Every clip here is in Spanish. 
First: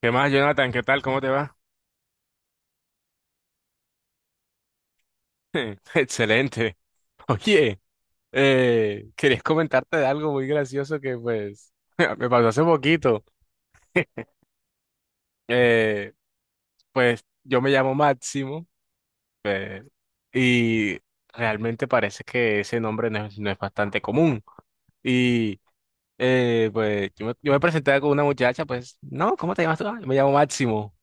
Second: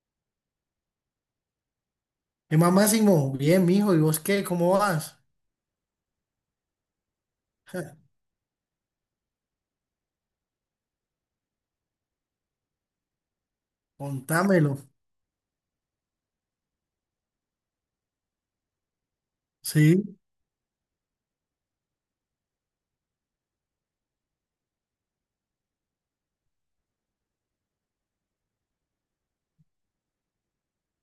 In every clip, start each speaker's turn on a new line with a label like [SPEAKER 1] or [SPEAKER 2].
[SPEAKER 1] ¿Qué más, Jonathan? ¿Qué tal? ¿Cómo te va?
[SPEAKER 2] ¿Qué más, Máximo? Bien, mijo. ¿Y vos qué? ¿Cómo vas?
[SPEAKER 1] Excelente. Oye, querías comentarte de algo muy gracioso que pues me pasó hace poquito.
[SPEAKER 2] Contámelo.
[SPEAKER 1] Eh, pues yo me llamo Máximo eh,
[SPEAKER 2] Sí.
[SPEAKER 1] y realmente parece que ese nombre no es bastante común. Y pues yo me presenté con una muchacha, pues, no, ¿cómo te llamas tú? "Ah, yo me llamo Máximo.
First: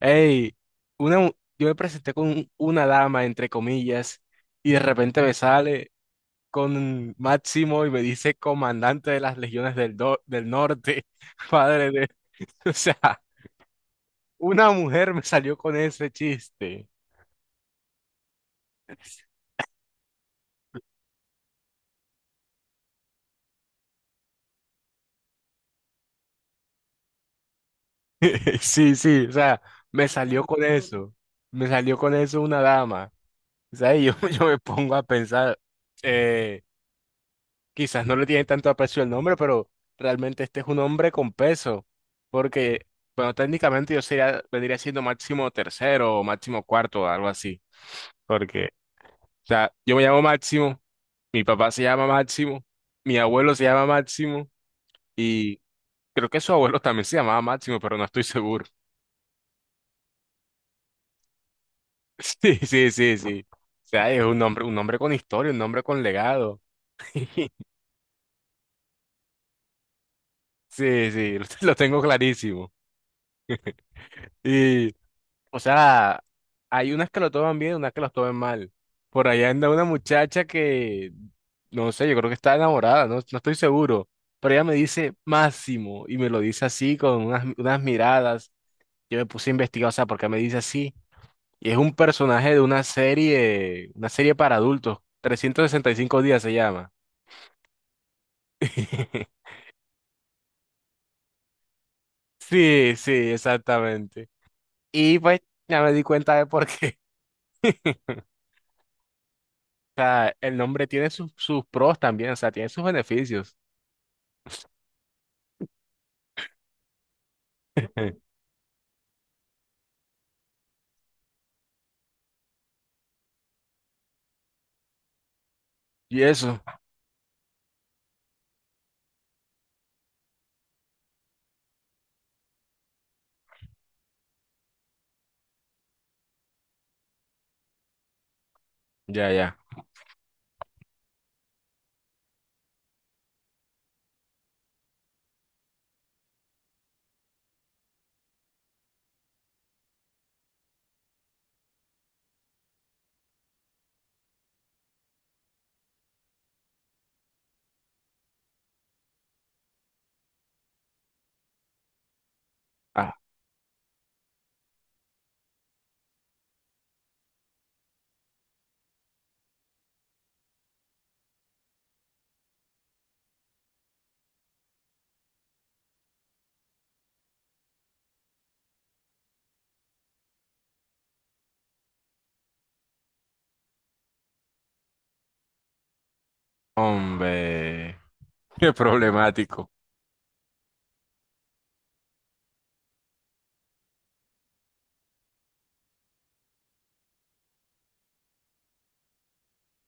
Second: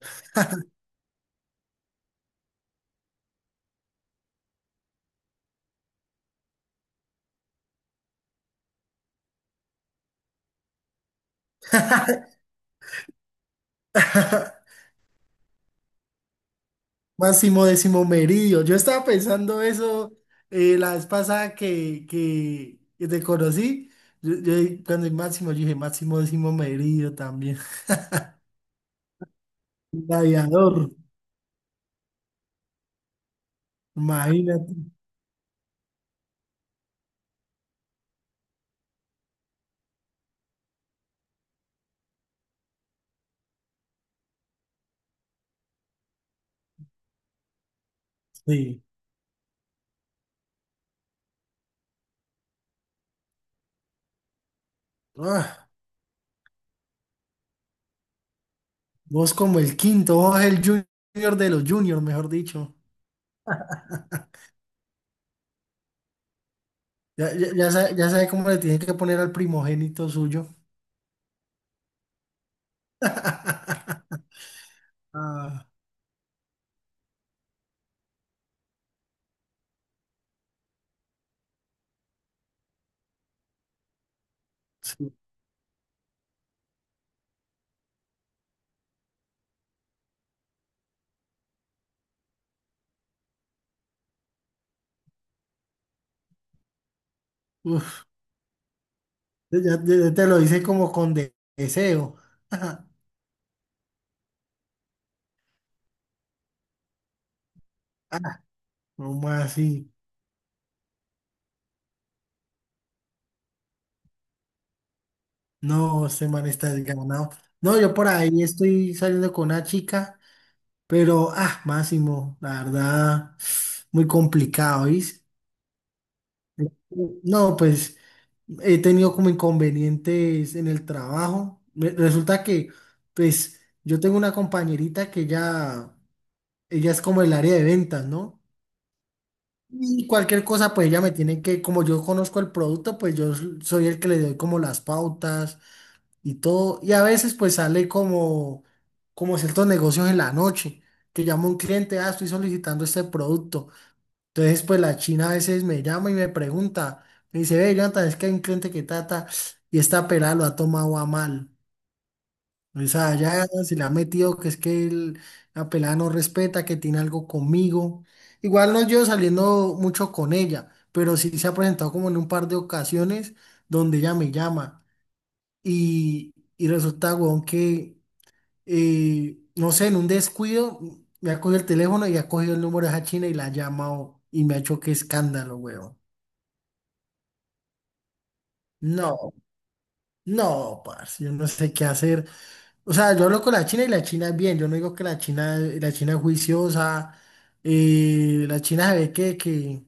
[SPEAKER 1] Ey, una, mu- yo me presenté con una dama, entre comillas, y de repente me sale con Máximo y me dice comandante de las legiones del norte, padre de o sea, una mujer me salió con ese chiste.
[SPEAKER 2] Máximo décimo meridio. Yo estaba pensando eso la vez pasada que te conocí. Cuando el Máximo, yo dije Máximo décimo meridio también.
[SPEAKER 1] Sí, sí, o sea,
[SPEAKER 2] Un
[SPEAKER 1] me salió con
[SPEAKER 2] Gladiador,
[SPEAKER 1] eso. Me salió con eso una dama. O sea, y yo, yo me
[SPEAKER 2] imagínate.
[SPEAKER 1] pongo a pensar, eh, quizás no le tiene tanto aprecio el nombre, pero realmente este es un hombre con peso. Porque, bueno, técnicamente yo sería, vendría siendo máximo tercero o máximo cuarto, algo así. Porque
[SPEAKER 2] Sí.
[SPEAKER 1] sea, yo me llamo Máximo, mi papá se llama Máximo, mi abuelo se llama Máximo y
[SPEAKER 2] Ah,
[SPEAKER 1] creo que su abuelo también se llamaba Máximo, pero no estoy seguro.
[SPEAKER 2] vos como el quinto, vos el junior de los juniors, mejor
[SPEAKER 1] Sí,
[SPEAKER 2] dicho.
[SPEAKER 1] sí, sí, sí. O sea, es un nombre con historia, un nombre con legado.
[SPEAKER 2] Ya sabe, ya sabe cómo le tiene que poner al primogénito suyo.
[SPEAKER 1] Sí, sí, lo tengo clarísimo. Y o
[SPEAKER 2] Ah,
[SPEAKER 1] sea, hay unas que lo toman bien, unas que los toman mal. Por allá anda una muchacha que, no sé, yo creo que está enamorada, no, no estoy seguro. Pero ella me
[SPEAKER 2] sí.
[SPEAKER 1] dice Máximo y me lo dice así con unas, unas miradas. Yo me puse a investigar, o sea, ¿por qué me dice así? Y es un personaje de una serie para adultos. 365 días se llama.
[SPEAKER 2] Uf, ya, ya te lo hice como con deseo.
[SPEAKER 1] Sí, sí, exactamente. Y pues ya me di cuenta de por qué.
[SPEAKER 2] ¿Cómo así?
[SPEAKER 1] O sea, el nombre tiene sus sus pros también, o sea, tiene sus beneficios.
[SPEAKER 2] No, este man está desganado. No, yo por ahí estoy saliendo con una chica, pero, ah, Máximo, la verdad, muy complicado, ¿viste?
[SPEAKER 1] Y eso,
[SPEAKER 2] No, pues he tenido como inconvenientes en el trabajo. Resulta que, pues, yo tengo una compañerita que ya, ella es como el área de ventas, ¿no?
[SPEAKER 1] ya, ya.
[SPEAKER 2] Y cualquier cosa, pues ella me tiene que, como yo conozco el producto, pues yo soy el que le doy como las pautas y todo. Y a veces pues sale como ciertos negocios en la noche, que llama un cliente, ah, estoy solicitando este producto. Entonces pues la china a veces me llama y me pregunta, me dice, ve, Jonathan, es que hay un cliente que trata y esta pelada lo ha tomado a mal. O
[SPEAKER 1] Ah,
[SPEAKER 2] sea, ya si la ha metido, que es que la pelada no respeta, que tiene algo conmigo. Igual no llevo saliendo mucho con ella, pero sí se ha presentado como en un par de ocasiones donde ella me llama. Y resulta, weón, que, no sé, en un descuido me ha cogido el teléfono y ha cogido el número de esa china y la ha llamado y me ha hecho que escándalo, weón.
[SPEAKER 1] hombre, qué
[SPEAKER 2] No,
[SPEAKER 1] problemático.
[SPEAKER 2] no, parce, yo no sé qué hacer. O sea, yo hablo con la China y la China es bien. Yo no digo que la China es juiciosa, la China se ve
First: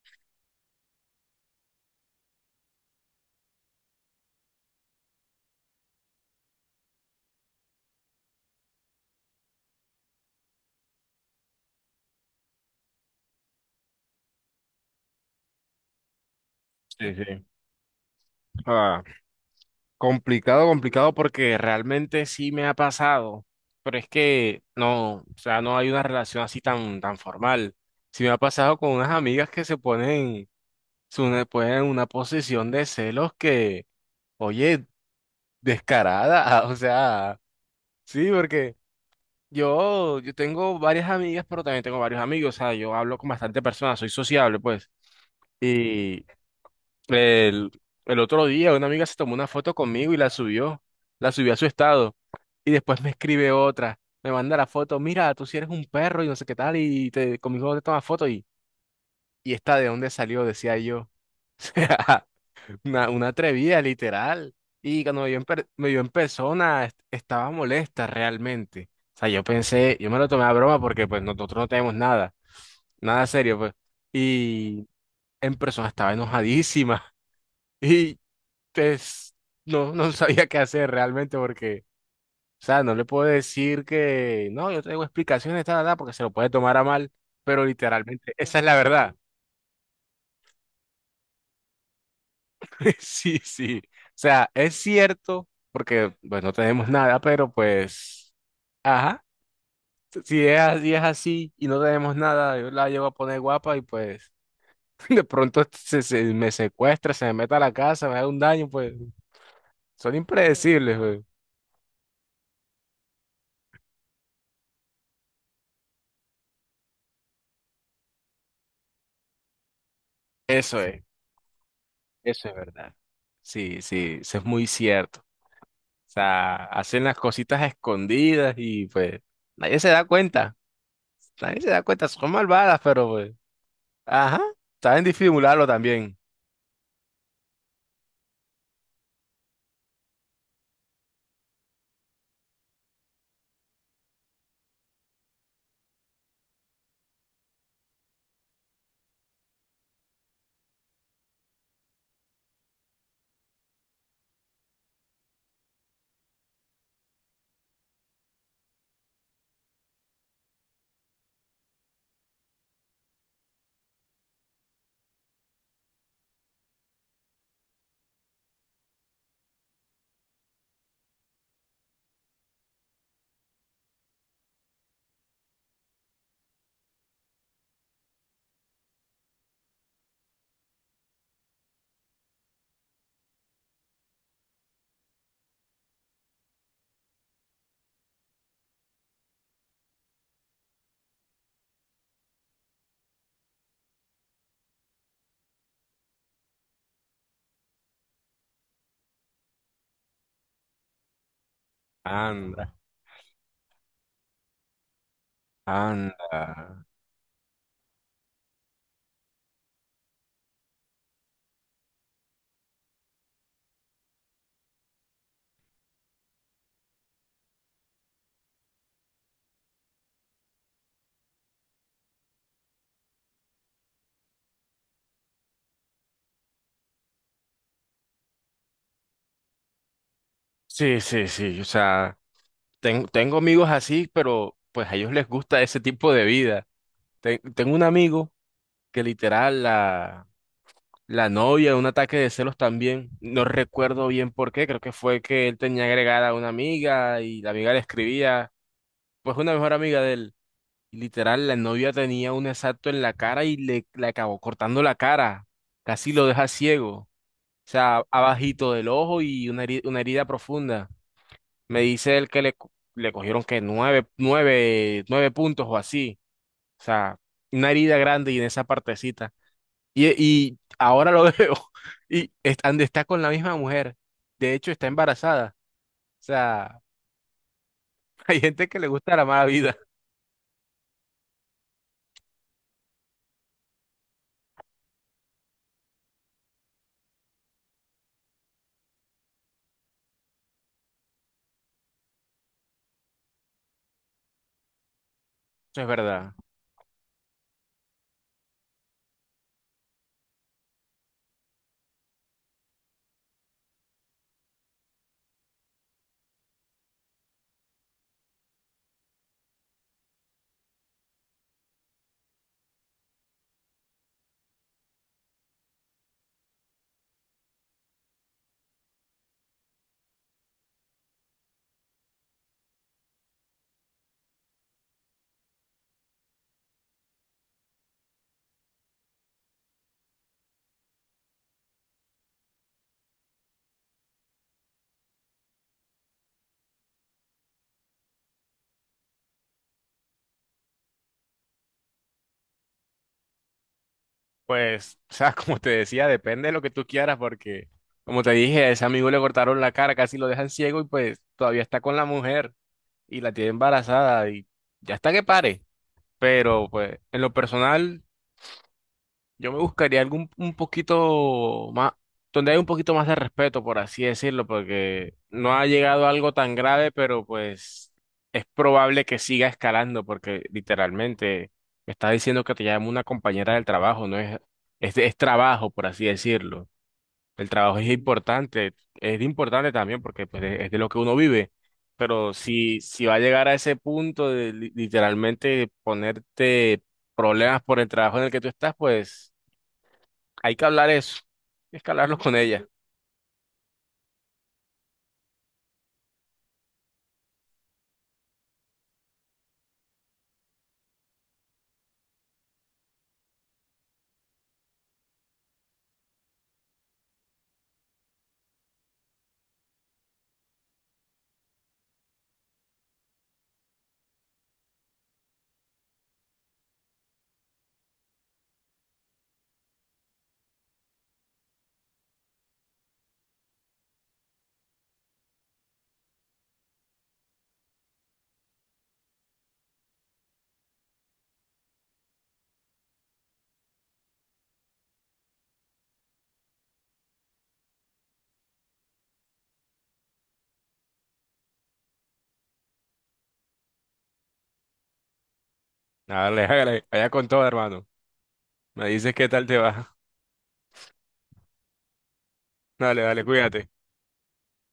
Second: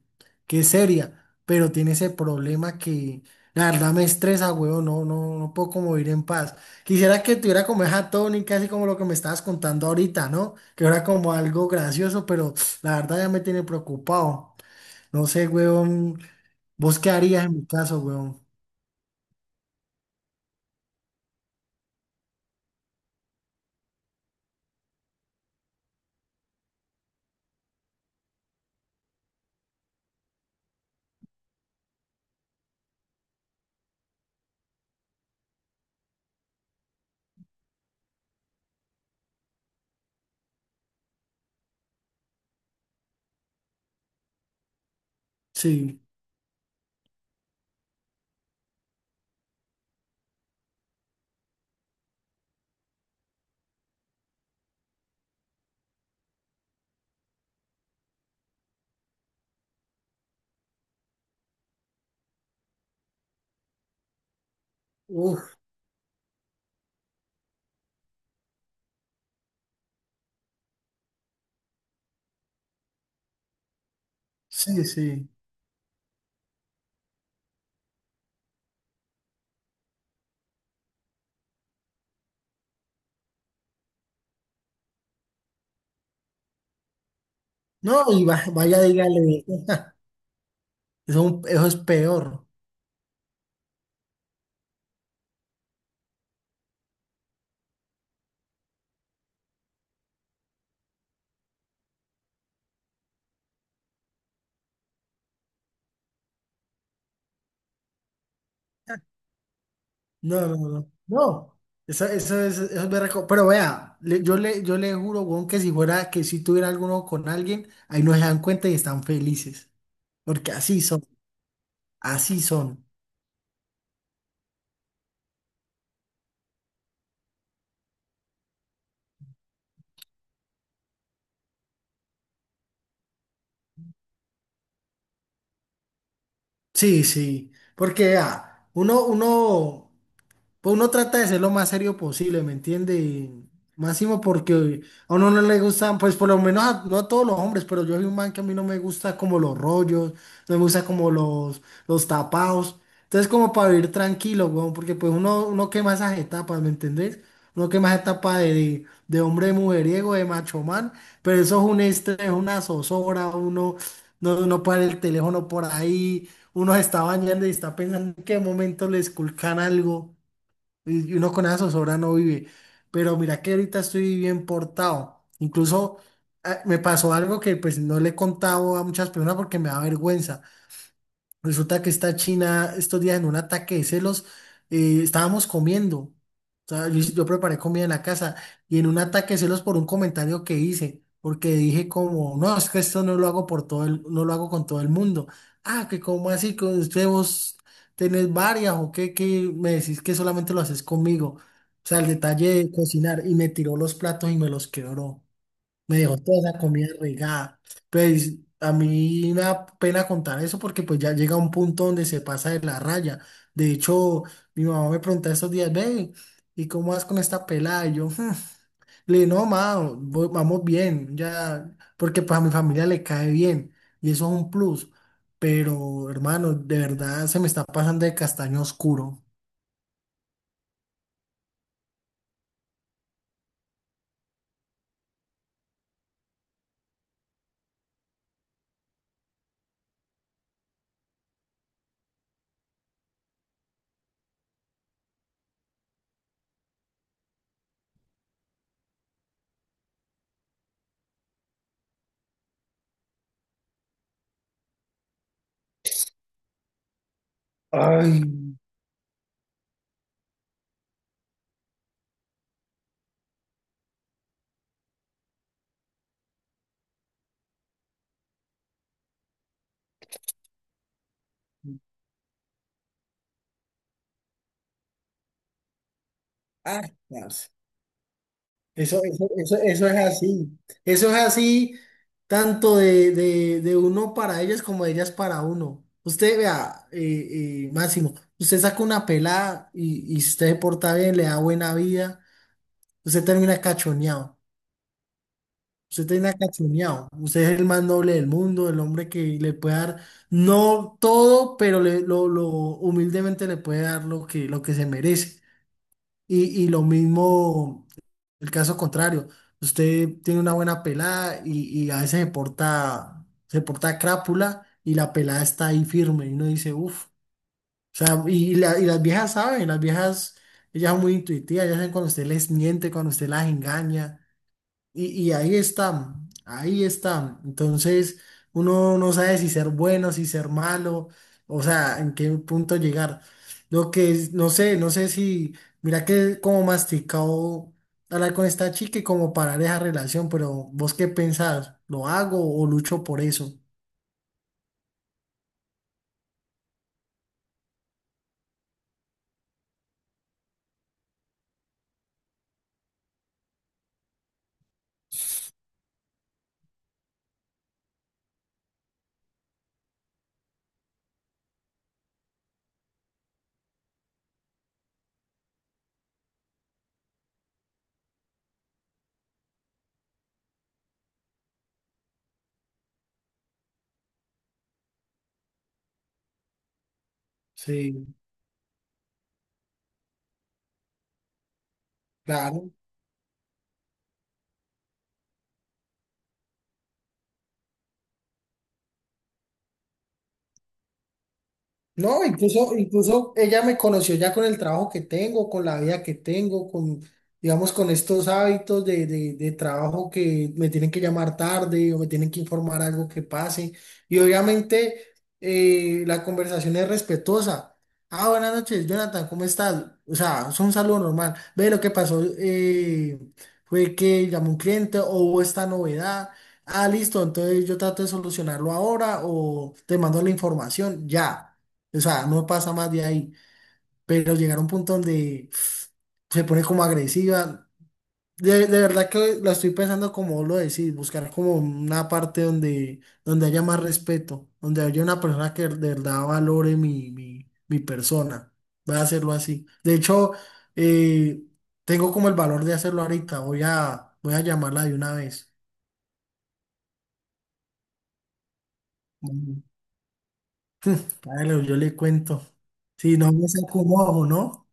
[SPEAKER 2] que es seria, pero tiene ese problema que la verdad me estresa, huevón. No puedo como vivir en paz. Quisiera que tuviera como esa tónica, así como lo que me estabas contando ahorita, ¿no? Que era como algo gracioso, pero la verdad ya me tiene preocupado. No sé, huevón, ¿vos qué
[SPEAKER 1] Sí,
[SPEAKER 2] harías
[SPEAKER 1] sí.
[SPEAKER 2] en mi caso, huevón?
[SPEAKER 1] Ah, complicado, complicado porque realmente sí me ha pasado, pero es que no, o sea, no hay una relación así tan, tan formal. Sí me ha pasado con unas amigas que se ponen, ponen en una posición de celos que, oye, descarada, o sea, sí, porque Yo tengo varias amigas, pero también tengo varios amigos. O sea, yo hablo con bastante personas, soy sociable, pues.
[SPEAKER 2] Sí.
[SPEAKER 1] Y el, el otro día una amiga se tomó una foto conmigo y la subió a su estado. Y después me escribe otra, me manda la foto, mira, tú sí eres un perro y no sé qué tal, y te, conmigo te tomas foto y esta de dónde salió, decía yo. Una atrevida, literal. Y cuando me vio en,
[SPEAKER 2] Uf,
[SPEAKER 1] me vio en persona, estaba molesta realmente. O sea, yo pensé, yo me lo tomé a broma porque pues nosotros no tenemos nada, nada serio, pues.
[SPEAKER 2] sí,
[SPEAKER 1] Y
[SPEAKER 2] sí.
[SPEAKER 1] en persona estaba enojadísima. Y pues no, no sabía qué hacer realmente porque, o sea, no le puedo decir que, no, yo tengo explicaciones, tal, tal, porque se lo puede tomar a mal, pero
[SPEAKER 2] No, y
[SPEAKER 1] literalmente, esa es la
[SPEAKER 2] vaya,
[SPEAKER 1] verdad.
[SPEAKER 2] dígale. Eso, es eso es peor.
[SPEAKER 1] Sí, sí. O sea, es cierto, porque pues no tenemos nada, pero pues, ajá, si es, es así y no tenemos nada, yo la llevo a poner guapa y pues de pronto se, se me secuestra, se me mete a la casa, me haga un daño, pues son
[SPEAKER 2] No, no, no.
[SPEAKER 1] impredecibles, pues.
[SPEAKER 2] No. Eso es berraco. Pero vea, yo le juro, weón, que si fuera, que si tuviera alguno con alguien, ahí no se dan cuenta y están felices. Porque
[SPEAKER 1] Eso
[SPEAKER 2] así
[SPEAKER 1] es,
[SPEAKER 2] son, así
[SPEAKER 1] eso es
[SPEAKER 2] son.
[SPEAKER 1] verdad. Sí, sí, eso es muy cierto. O sea, hacen las cositas escondidas y pues nadie se da cuenta, nadie se da cuenta, son malvadas, pero pues, ajá, saben disimularlo también.
[SPEAKER 2] Sí, sí. Porque vea, uno pues uno trata de ser lo más serio posible, ¿me entiende? Y máximo porque a uno no le gustan, pues por lo menos no a todos los hombres, pero yo soy un man que a mí no me gusta como los rollos, no me gusta como los tapados. Entonces como para vivir tranquilo, weón, porque pues uno quema esas etapas, ¿me entendés? Uno quema esa etapa de hombre mujeriego, de macho man, pero eso es un estrés, una zozobra, uno no para el teléfono por ahí, uno se está bañando y está pensando en qué momento le esculcan algo. Y uno con esa zozobra no vive. Pero mira que ahorita estoy bien portado. Incluso ah, me pasó algo que pues no le he contado a muchas personas porque me da vergüenza. Resulta que esta china, estos días en un ataque de celos, estábamos comiendo. O sea, yo preparé comida en la casa y en un ataque de celos por un comentario que hice, porque dije como, no, es que esto no lo hago por todo el, no lo hago con todo el mundo. Ah, que como así, que usted vos tenés varias o qué, que me decís que solamente lo haces conmigo. O sea, el detalle de
[SPEAKER 1] Anda,
[SPEAKER 2] cocinar y me tiró los platos y me los quebró. Me dejó
[SPEAKER 1] anda.
[SPEAKER 2] toda esa comida regada. Pues a mí me da pena contar eso porque pues ya llega un punto donde se pasa de la raya. De hecho, mi mamá me pregunta estos días, ve, ¿y cómo vas con esta pelada? Y yo, "Hmm". Le dije, no, ma, vamos bien, ya, porque pues a mi familia le cae bien y eso es un plus. Pero, hermano, de verdad se me está pasando de castaño oscuro.
[SPEAKER 1] Sí, sí, sí. O sea, tengo amigos así, pero pues a ellos les gusta ese tipo de vida. Tengo un amigo que literal la, la novia, un ataque de celos también. No recuerdo bien por qué. Creo que fue que él tenía agregada a una amiga y la amiga le escribía, pues una mejor amiga de él. Y literal, la novia tenía un exacto en la cara y le acabó cortando la cara. Casi lo deja ciego. O sea,
[SPEAKER 2] Ay,
[SPEAKER 1] abajito del ojo y una una herida profunda. Me dice él que le, le cogieron que 9, 9, 9 puntos o así. O sea, una herida grande y en esa partecita. Y ahora lo veo. Y está, está con la misma mujer. De hecho, está embarazada. O sea,
[SPEAKER 2] ah, parce.
[SPEAKER 1] hay gente que le gusta la mala vida.
[SPEAKER 2] Eso es así. Eso es así tanto de uno para ellas como de ellas para uno. Usted vea, Máximo, usted saca una pelada y si usted se porta bien, le da buena vida, usted termina cachoneado.
[SPEAKER 1] Eso es
[SPEAKER 2] Usted
[SPEAKER 1] verdad.
[SPEAKER 2] termina cachoneado. Usted es el más noble del mundo, el hombre que le puede dar, no todo, pero lo humildemente le puede dar lo lo que se merece. Y lo mismo. El caso contrario, usted tiene una buena pelada y a veces se porta crápula y la pelada está ahí firme y uno dice, uff. O sea, y las viejas saben, las viejas, ellas son muy intuitivas, ellas saben cuando usted les miente, cuando usted las engaña. Y ahí está, ahí está. Entonces, uno no sabe si ser bueno, si ser malo, o sea, en qué punto llegar. Lo que es, no sé si, mira que como masticado hablar con esta chica y como parar esa relación, pero vos qué pensás, ¿lo hago o lucho por eso?
[SPEAKER 1] Pues, o sea, como te decía, depende de lo que tú quieras, porque, como te dije, a ese amigo le cortaron la cara, casi lo dejan ciego y pues todavía está con la mujer y la tiene embarazada y ya está que pare. Pero, pues, en lo personal. Yo me buscaría algún un poquito más, donde hay un poquito más de respeto, por así decirlo, porque no ha llegado a algo tan grave, pero pues es probable que siga escalando, porque literalmente me está diciendo que te llama una compañera del trabajo, no es, es trabajo, por así decirlo. El trabajo
[SPEAKER 2] Sí,
[SPEAKER 1] es importante también porque pues, es de lo que uno vive, pero
[SPEAKER 2] claro.
[SPEAKER 1] si, si va a llegar a ese punto de literalmente ponerte problemas por el trabajo en el que tú estás, pues Hay que hablar eso. Hay que hablarlo
[SPEAKER 2] No,
[SPEAKER 1] con ella.
[SPEAKER 2] incluso, incluso ella me conoció ya con el trabajo que tengo, con la vida que tengo, con, digamos, con estos hábitos de trabajo que me tienen que llamar tarde o me tienen que informar algo que pase. Y obviamente la conversación es respetuosa. Ah, buenas noches, Jonathan, ¿cómo estás? O sea, es un saludo normal. Ve, lo que pasó fue que llamó un cliente o hubo esta novedad. Ah, listo, entonces yo trato de solucionarlo ahora o te mando la información, ya. O sea, no pasa más de ahí. Pero llegar a un punto donde se pone como agresiva. De verdad que la estoy pensando como vos lo decís, buscar como una parte donde, donde haya más respeto, donde haya una persona que de verdad valore mi persona. Voy a hacerlo así. De hecho, eh, tengo como el valor de hacerlo ahorita. Voy a llamarla de una vez.
[SPEAKER 1] Dale, dale, allá con todo, hermano. Me dices qué tal te
[SPEAKER 2] Mm,
[SPEAKER 1] va.
[SPEAKER 2] claro, yo le cuento.
[SPEAKER 1] Dale,
[SPEAKER 2] Si
[SPEAKER 1] dale,
[SPEAKER 2] no me
[SPEAKER 1] cuídate.
[SPEAKER 2] saco un ojo, ¿no?